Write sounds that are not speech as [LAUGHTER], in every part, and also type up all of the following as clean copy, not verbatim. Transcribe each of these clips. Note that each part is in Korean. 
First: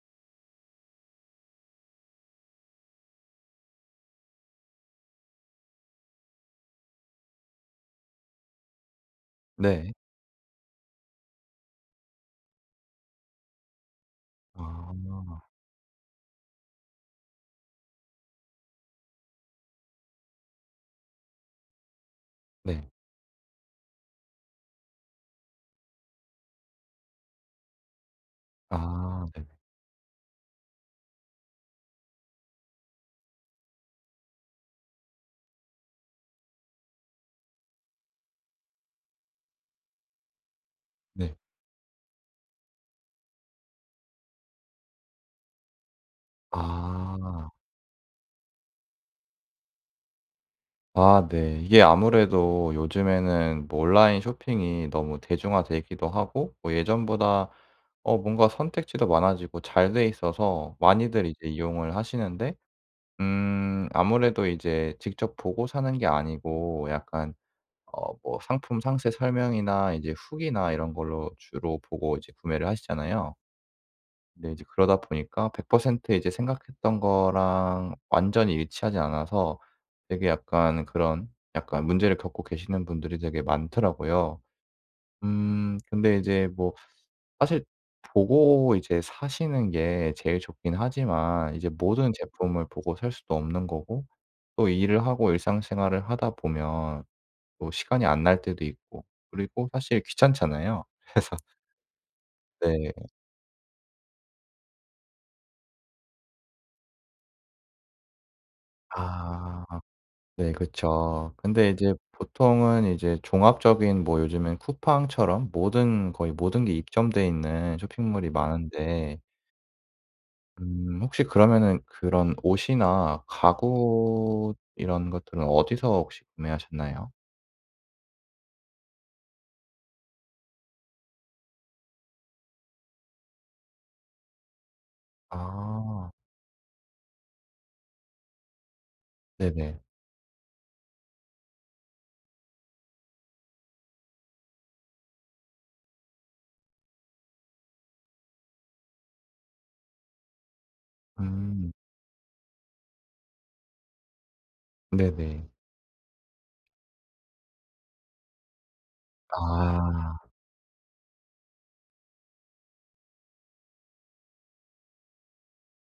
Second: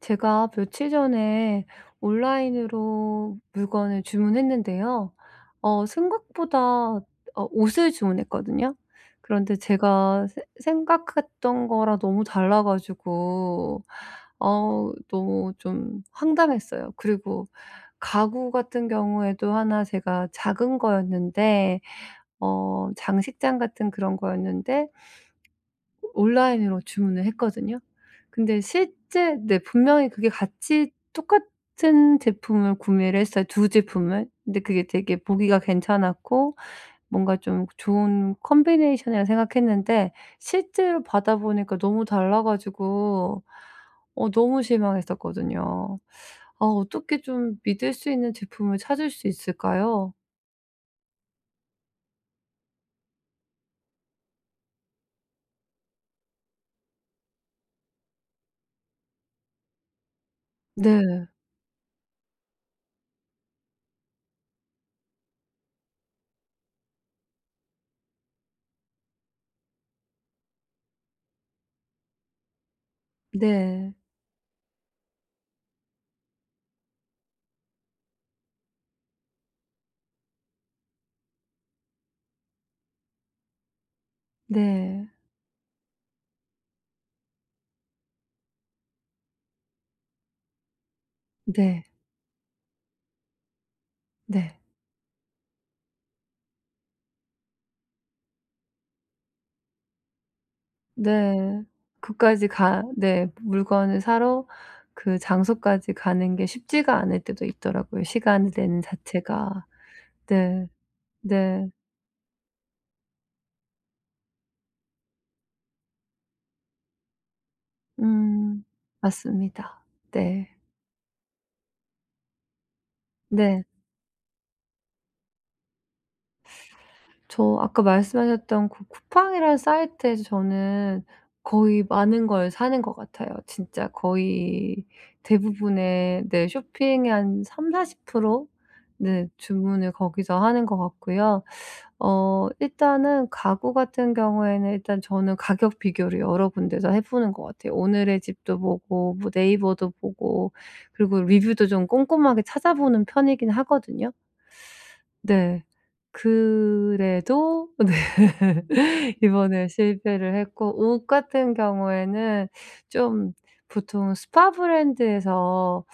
제가 며칠 전에 온라인으로 물건을 주문했는데요. 생각보다 옷을 주문했거든요. 그런데 네. 제가 세 생각했던 거랑 너무 달라 가지고 아. 너무 좀 황당했어요. 그리고 가구 같은 경우에도 하나 제가 작은 거였는데 네. 장식장 같은 그런 거였는데 온라인으로 주문을 했거든요. 근데 아 실제 네네. 네 분명히 그게 같이 똑같은 제품을 구매를 했어요, 두 제품을. 근데 그게 되게 보기가 괜찮았고 뭔가 좀 좋은 컨비네이션이라 생각했는데 실제로 네. 받아 보니까 너무 달라 가지고 너무 실망했었거든요. 아, 어떻게 아. 좀 믿을 수 있는 제품을 찾을 수 있을까요? 아 네. 이게 아무래도 요즘에는 뭐 온라인 쇼핑이 너무 대중화되기도 하고, 뭐 예전보다 뭔가 선택지도 많아지고 잘 돼 있어서 네. 많이들 이제 이용을 하시는데, 아무래도 이제 직접 보고 사는 게 아니고 약간 뭐 상품 상세 설명이나 이제 후기나 이런 걸로 주로 보고 이제 구매를 하시잖아요. 네. 네, 이제 그러다 보니까 100% 이제 생각했던 거랑 완전히 일치하지 않아서 되게 약간 그런 약간 문제를 겪고 계시는 분들이 되게 많더라고요. 네. 근데 이제 뭐 사실 보고 이제 사시는 게 제일 좋긴 하지만 이제 네. 모든 제품을 보고 살 수도 없는 거고, 네. 또 일을 하고 일상생활을 하다 보면 또 시간이 안 날 때도 있고, 그리고 사실 귀찮잖아요. [LAUGHS] 그래서. 네. 그까지 가 네. 네. 물건을 사러 그 장소까지 가는 게 쉽지가 않을 때도 있더라고요, 시간을 내는 아. 자체가. 네 네. 그쵸. 네. 근데 이제 보통은 이제 종합적인, 뭐 요즘엔 쿠팡처럼 모든 거의 모든 게 입점돼 있는 쇼핑몰이 음. 많은데, 맞습니다. 네. 혹시 그러면은 그런 옷이나 네. 가구 이런 것들은 어디서 혹시 구매하셨나요? 저 아까 말씀하셨던 그 쿠팡이라는 사이트에서 저는 거의 많은 걸 사는 것 같아요. 진짜 거의 아 대부분의 네 쇼핑의 한 30~40% 네 네네. 주문을 거기서 하는 것 같고요. 일단은 가구 같은 경우에는 일단 저는 가격 비교를 여러 군데서 해 보는 것 같아요. 오늘의 집도 보고 뭐 네이버도 보고 그리고 리뷰도 음 좀 꼼꼼하게 찾아보는 편이긴 하거든요. 네네. 네. 그래도 네. [LAUGHS] 이번에 아 실패를 했고 옷 같은 경우에는 좀 보통 스파 브랜드에서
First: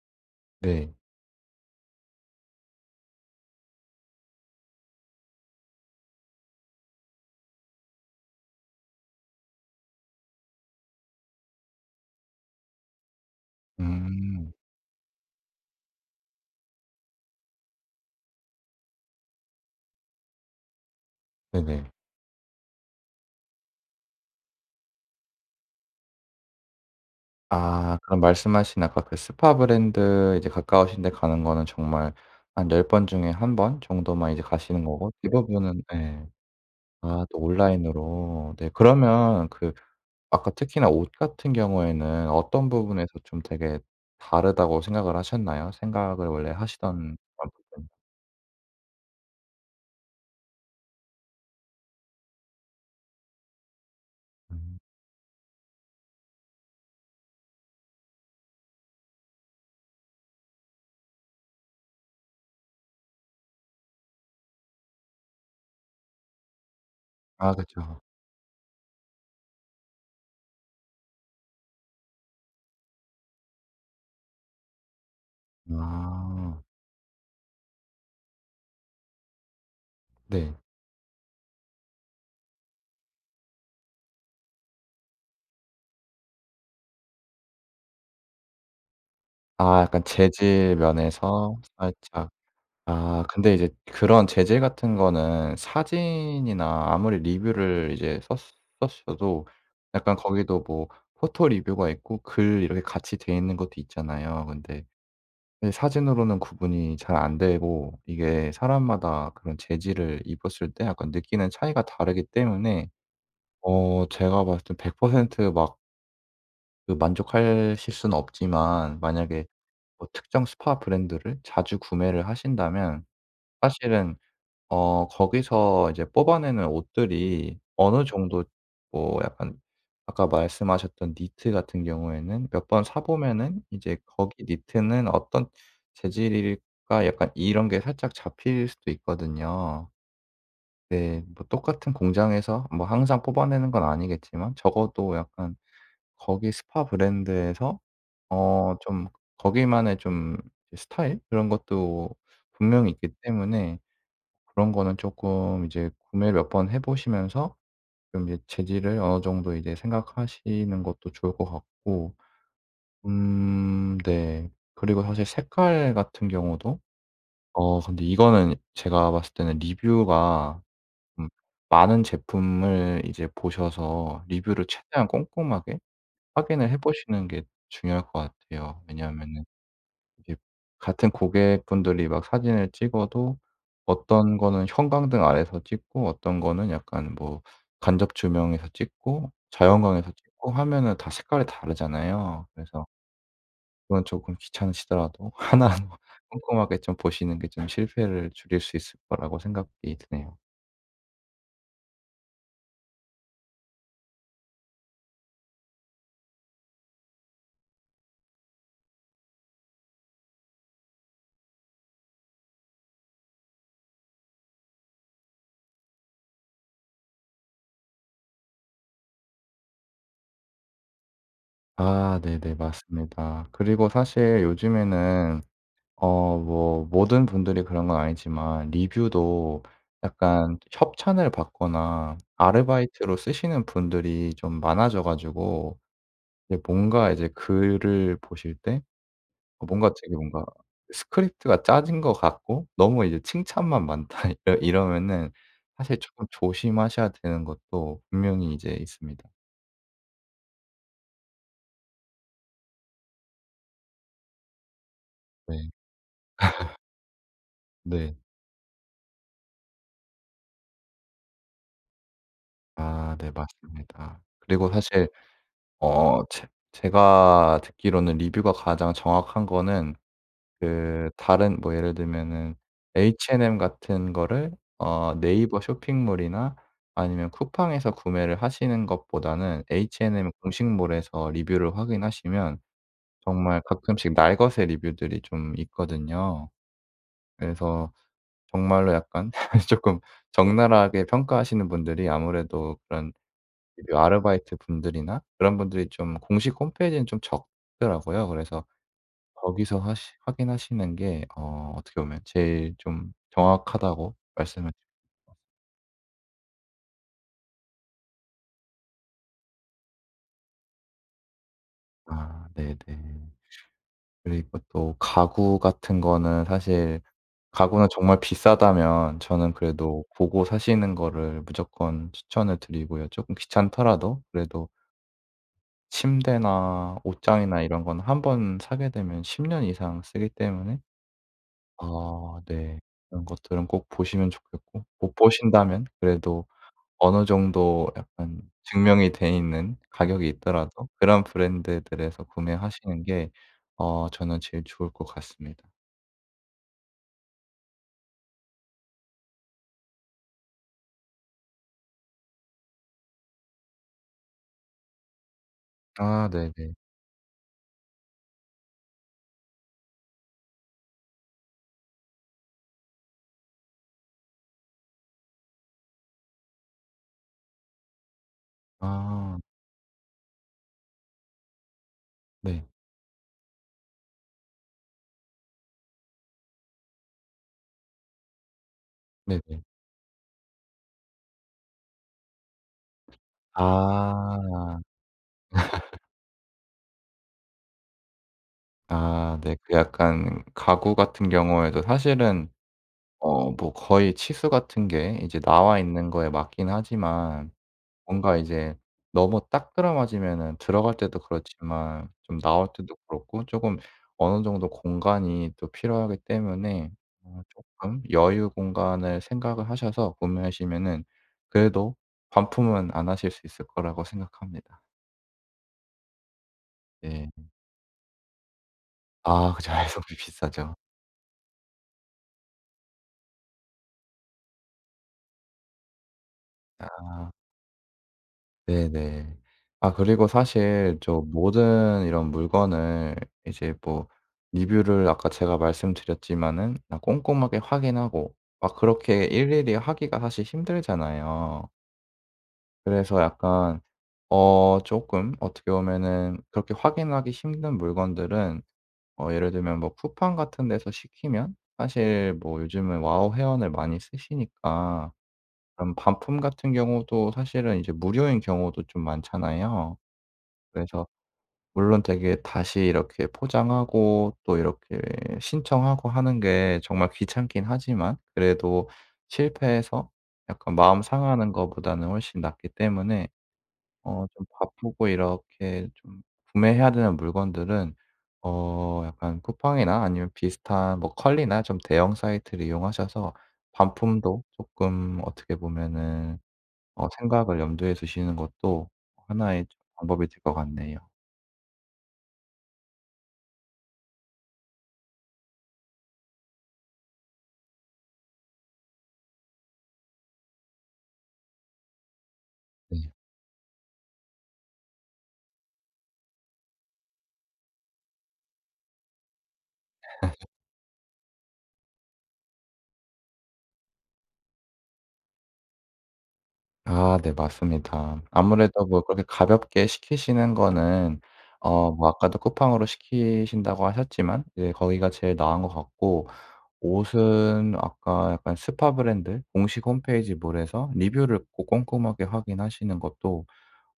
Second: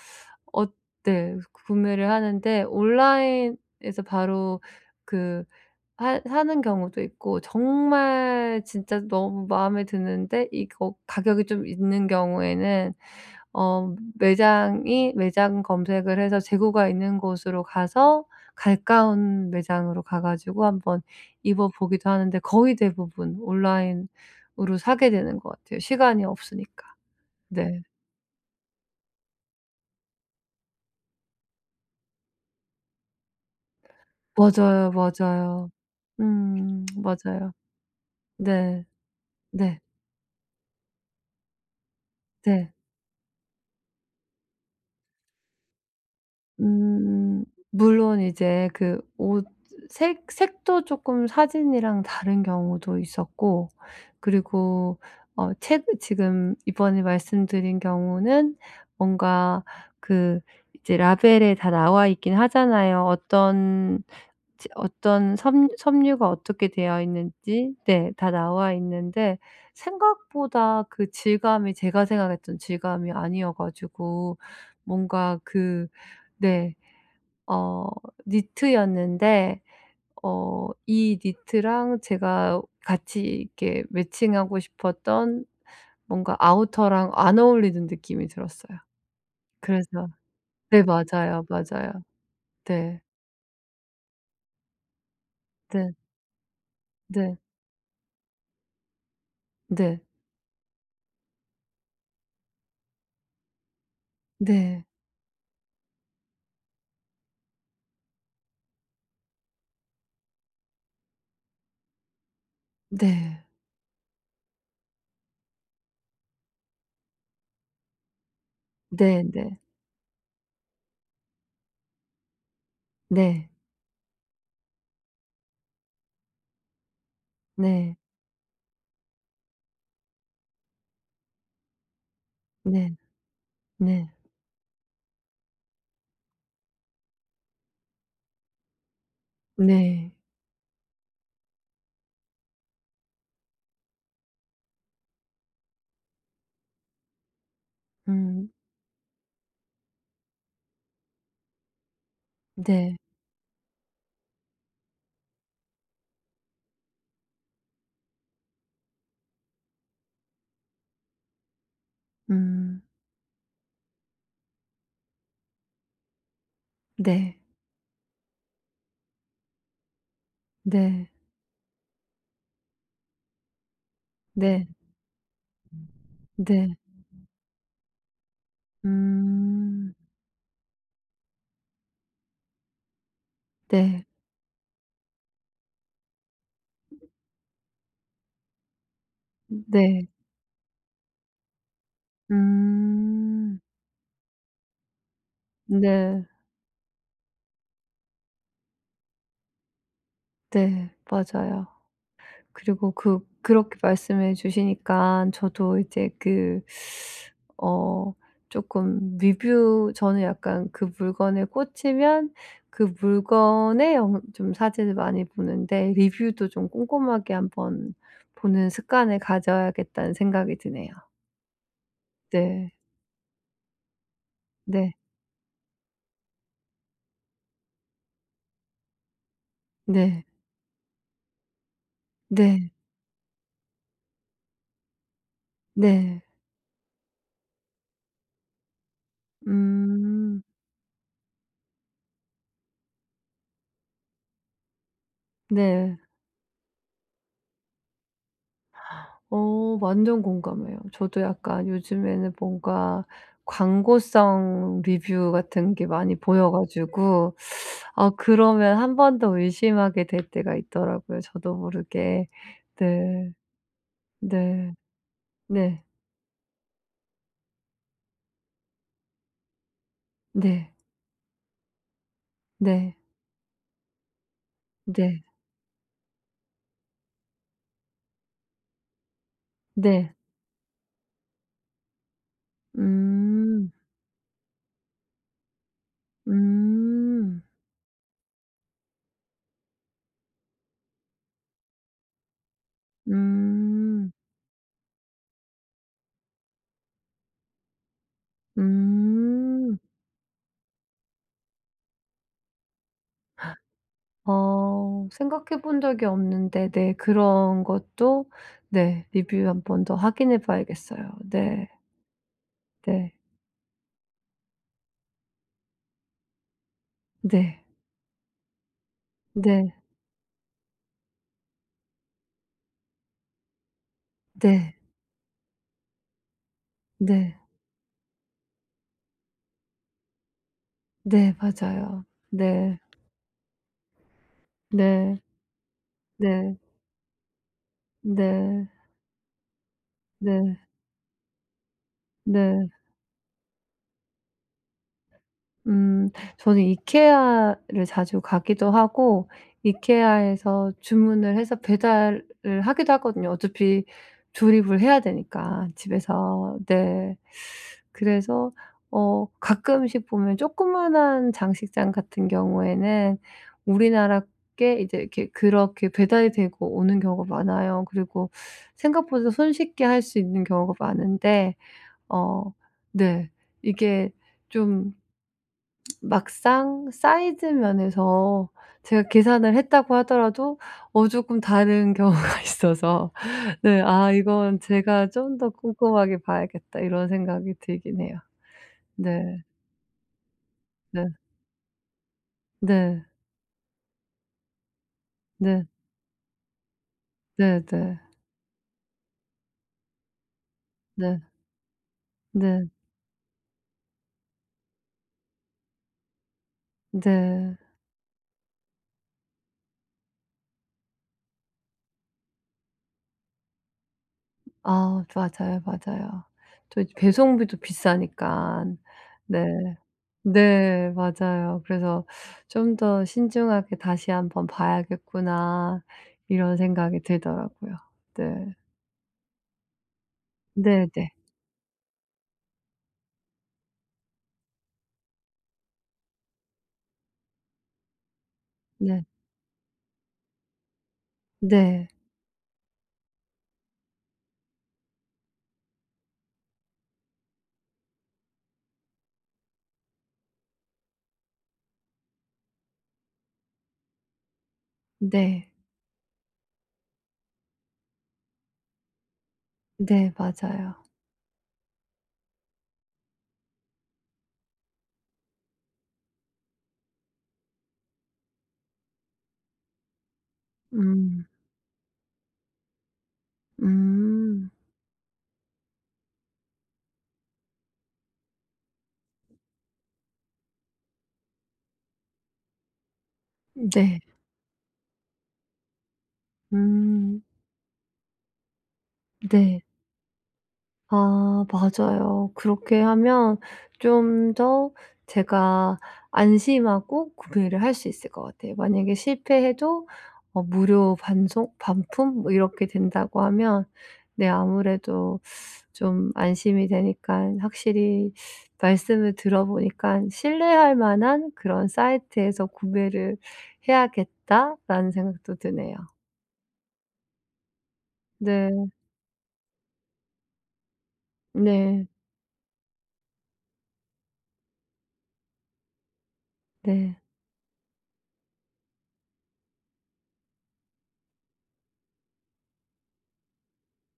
어 네. 네 구매를 하는데 온라인에서 바로 그 하 하는 경우도 있고 정말 진짜 너무 마음에 드는데 이거 가격이 좀 있는 경우에는 음 매장 검색을 해서 재고가 있는 곳으로 가서 가까운 매장으로 가 가지고 한번 입어 네네. 보기도 하는데 거의 대부분 온라인으로 사게 되는 것 같아요, 시간이 없으니까. 네. 아 그럼 말씀하신 아까 그 스파 브랜드 이제 가까우신 데 가는 거는 정말 한 10번 중에 한 번 정도만 이제 가시는 맞아요, 거고, 이 맞아요. 대부분은 예. 아 또 맞아요. 온라인으로. 네 네. 그러면 그 네. 아까 특히나 옷 같은 경우에는 어떤 네. 부분에서 좀 되게 다르다고 생각을 하셨나요? 생각을 원래 하시던 음 그런 부분. 물론 이제 그 옷 색 색도 쪼끔 사진이랑 다른 경우도 있었고 음. 그리고 최근 지금 이번에 말씀드린 경우는 뭔가 그 이제 라벨에 다 나와 있긴 하잖아요. 어떤 섬 섬유가 어떻게 되어 아 있는지 그쵸. 네 다 나와 있는데 생각보다 그 질감이 제가 생각했던 질감이 아니어 가지고 뭔가 그 아. 네. 어 니트였는데 네. 이 니트랑 제가 같이 이렇게 매칭하고 싶었던 뭔가 아우터랑 안 어울리는 느낌이 들었어요. 아 약간 그래서 재질 네 맞아요, 면에서 맞아요. 살짝. 네. 아 근데 이제 그런 제재 같은 거는 네. 사진이나 아무리 네. 리뷰를 이제 썼 썼어도 네. 약간 거기도 뭐 포토 리뷰가 있고 글 이렇게 같이 돼 있는 것도 있잖아요. 네. 근데 이 사진으로는 구분이 잘 안 되고, 이게 사람마다 그런 재질을 입었을 때 약간 느끼는 차이가 다르기 때문에 네. 제가 봤을 때 100%막 그 만족하실 수는 없지만, 만약에 네네. 뭐 특정 스파 브랜드를 자주 구매를 하신다면 네. 사실은 거기서 이제 뽑아내는 옷들이 네. 어느, 네, 정도 뭐 약간 아까 말씀하셨던 니트 같은 경우에는 몇 번 네. 사 보면은 이제 네. 거기 니트는 어떤 재질일까 약간 이런 게 살짝 잡힐 수도 네. 있거든요. 네, 네. 뭐 똑같은 공장에서 뭐 항상 뽑아내는 건 아니겠지만 적어도 약간 거기 스파 브랜드에서 음. 좀 거기만의 좀 스타일 그런 것도 분명히 네. 있기 때문에, 그런 거는 조금 이제 구매를 몇 번 해 보시면서 좀 이제 재질을 어느 정도 이제 생각하시는 것도 좋을 것 같고. 음. 네. 그리고 사실 색깔 같은 경우도 네. 근데 이거는 제가 봤을 때는 리뷰가 네. 좀 많은 제품을 이제 보셔서 리뷰를 네. 최대한 꼼꼼하게 확인을 네. 해 보시는 게 중요할 것 같아요. 왜냐하면은 음. 이게 같은 고객분들이 막 사진을 찍어도 네. 어떤 거는 형광등 아래서 찍고 어떤 거는 약간 뭐 간접 조명에서 찍고 네. 자연광에서 찍고 하면은 다 색깔이 다르잖아요. 그래서 음. 그건 조금 귀찮으시더라도 [LAUGHS] 하나하나 네. 꼼꼼하게 좀 보시는 게 좀 실패를 줄일 수 있을 거라고 생각이 드네요. 네. 맞아요. 그리고 그 그렇게 말씀해 주시니까 저도 이제 어 쪼끔 리뷰 저는 약간 그 물건에 꽂히면 그 물건의 영 좀 사진을 많이 보는데 리뷰도 좀 꼼꼼하게 한번 보는 습관을 가져야겠다는 생각이 드네요. 아 네네. 네. 맞습니다. 그리고 사실 네. 요즘에는 뭐 모든 분들이 그런 건 아니지만 리뷰도 네. 약간 협찬을 받거나 네. 아르바이트로 쓰시는 분들이 좀 많아져 가지고, 네. 이제 뭔가 이제 글을 보실 때 뭔가 되게 음. 뭔가 스크립트가 짜진 것 같고 너무 이제 '칭찬만 많다.' [LAUGHS] 이러면은 사실 네. 조금 조심하셔야 되는 것도 분명히 이제 있습니다. 완전 공감해요. 저도 약간 요즘에는 뭔가 광고성 리뷰 네. 같은 게 많이 보여 가지고 아, 네. 그러면 한 번 더 의심하게 될 때가 있더라고요, 저도 모르게. 아 네 네. 맞습니다. 그리고 네. 사실 네. 어 제 제가 듣기로는 리뷰가 가장 정확한 거는 네. 그 다른 뭐 예를 들면은 네. H&M 같은 거를 네. 네이버 쇼핑몰이나 아니면 쿠팡에서 구매를 하시는 것보다는 네. H&M 공식몰에서 리뷰를 확인하시면 정말 음. 가끔씩 날것의 리뷰들이 좀 있거든요. 음. 그래서 정말로 약간 [LAUGHS] 쪼끔 적나라하게 평가하시는 분들이, 아무래도 그런 그 음. 아르바이트 분들이나 그런 분들이 좀 공식 홈페이지는 좀 적더라고요. 그래서 거기서 음. 하시 확인하시는 게 어떻게 보면 제일 좀 정확하다고 말씀을. 생각해 본 적이 없는데 네 그런 것도 네 리뷰 한 번 더 확인해 봐야겠어요. 네. 아 네. 네네. 그리고 또 가구 같은 거는 사실 네. 가구는 정말 비싸다면 저는 네. 그래도 보고 사시는 거를 무조건 추천을 드리고요. 쪼끔 귀찮더라도 그래도 네. 침대나 네. 옷장이나 이런 건 한 번 사게 되면 10년 이상 쓰기 때문에. 네 맞아요. 아 네. 네. 그런 것들은 꼭 보시면 좋겠고 못 네. 보신다면 그래도 네. 어느 정도 약간 네. 증명이 돼 있는 가격이 네. 있더라도 그런 브랜드들에서 네. 구매하시는 게 저는 제일 좋을 것 같습니다. 음 저는 이케아를 자주 가기도 하고 이케아에서 주문을 해서 배달을 하기도 하거든요. 어차피 조립을 해야 되니까 아 집에서. 네네. 네. 그래서 가끔씩 보면 조그마한 장식장 같은 경우에는 우리나라 게 이제 이렇게 그렇게 배달이 되고 오는 경우가 많아요. 그리고 생각보다 아 손쉽게 할 수 있는 경우가 많은데 어 네. 네 이게 좀 막상 사이즈 면에서 제가 계산을 네네. 했다고 하더라도 조금 다른 [LAUGHS] 경우가 있어서 네 '아 이건 아. 제가 좀 더 꼼꼼하게 봐야겠다.' 이런 생각이 들긴 해요. 아 네. 네. 그 약간 가구 네. 같은 경우에도 사실은 네. 뭐 거의 치수 같은 게 이제 네. 나와 있는 거에 맞긴 하지만, 네네. 네. 뭔가 이제 너무 딱 들어맞으면은 들어갈 때도 네. 그렇지만 좀 나올 네. 때도 그렇고 조금 어느 정도 공간이 또 필요하기 때문에 네. 쪼끔 여유 공간을 생각을 하셔서 구매하시면은 그래도 반품은 안 하실 수 있을 거라고 생각합니다. 아, 맞아요, 맞아요. 또 이제 네. 배송비도 비싸니깐. 네. 아 그 좌회전비 [LAUGHS] 비싸죠. 네. 맞아요. 그래서 '좀 더 신중하게 다시 한번 봐야겠구나.' 이런 생각이 아. 들더라고요. 네. 네네. 아 그리고 사실 네네. 저 모든 이런 물건을 이제 뭐 리뷰를 아까 제가 말씀드렸지만은 아 꼼꼼하게 확인하고 막 네. 네. 그렇게 일일이 하기가 사실 힘들잖아요. 네. 그래서 약간 조금 어떻게 보면은 그렇게 확인하기 힘든 물건들은 예를 들면 뭐 쿠팡 같은 데서 시키면 사실 뭐 요즘은 와우 회원을 많이 쓰시니까 네. 그런 반품 같은 경우도 사실은 이제 무료인 경우도 좀 많잖아요. 네, 맞아요. 그래서 물론 되게 다시 이렇게 포장하고 또 이렇게 신청하고 하는 게 정말 귀찮긴 하지만 그래도 실패해서 약간 마음 음. 상하는 거보다는 훨씬 낫기 때문에 좀 음. 바쁘고 이렇게 좀 구매해야 되는 물건들은 약간 쿠팡이나 아니면 비슷한 뭐 컬리나 좀 대형 사이트를 이용하셔서 네. 반품도 조금 어떻게 보면은 음. 생각을 염두에 두시는 것도 네. 하나의 좀 방법이 될 것 같네요. 아, 맞아요. 그렇게 하면 좀 더 제가 안심하고 구매를 할 수 있을 것 같아요. 만약에 실패해도 무료 반송 반품 뭐 이렇게 네. 된다고 하면 네 아무래도 좀 안심이 되니까 확실히 말씀을 들어보니까 '신뢰할 만한 그런 사이트에서 구매를 해야겠다.'라는 생각도 드네요. 아 네 맞습니다. 네. 아무래도 뭐 그렇게 가볍게 시키시는 거는 네. 뭐 아까도 쿠팡으로 시키신다고 하셨지만 이제 거기가 제일 나은 것 같고, 네. 옷은 아까 약간 스파 브랜드 공식 홈페이지 몰에서 리뷰를 꼭 꼼꼼하게 확인하시는 것도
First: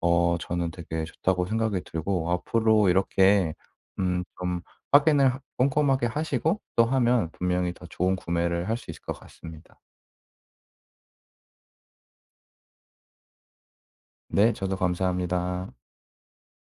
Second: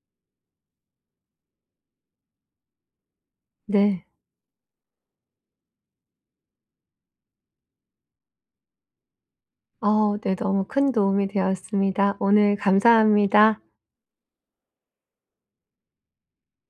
저는 되게 좋다고 생각이 들고, 앞으로 이렇게 네. 좀 확인을 하 꼼꼼하게 하시고 또 하면 분명히 더 좋은 구매를 할 수 있을 것 같습니다. 네. 너무 큰 도움이 되었습니다. 오늘 감사합니다. 네 저도 감사합니다.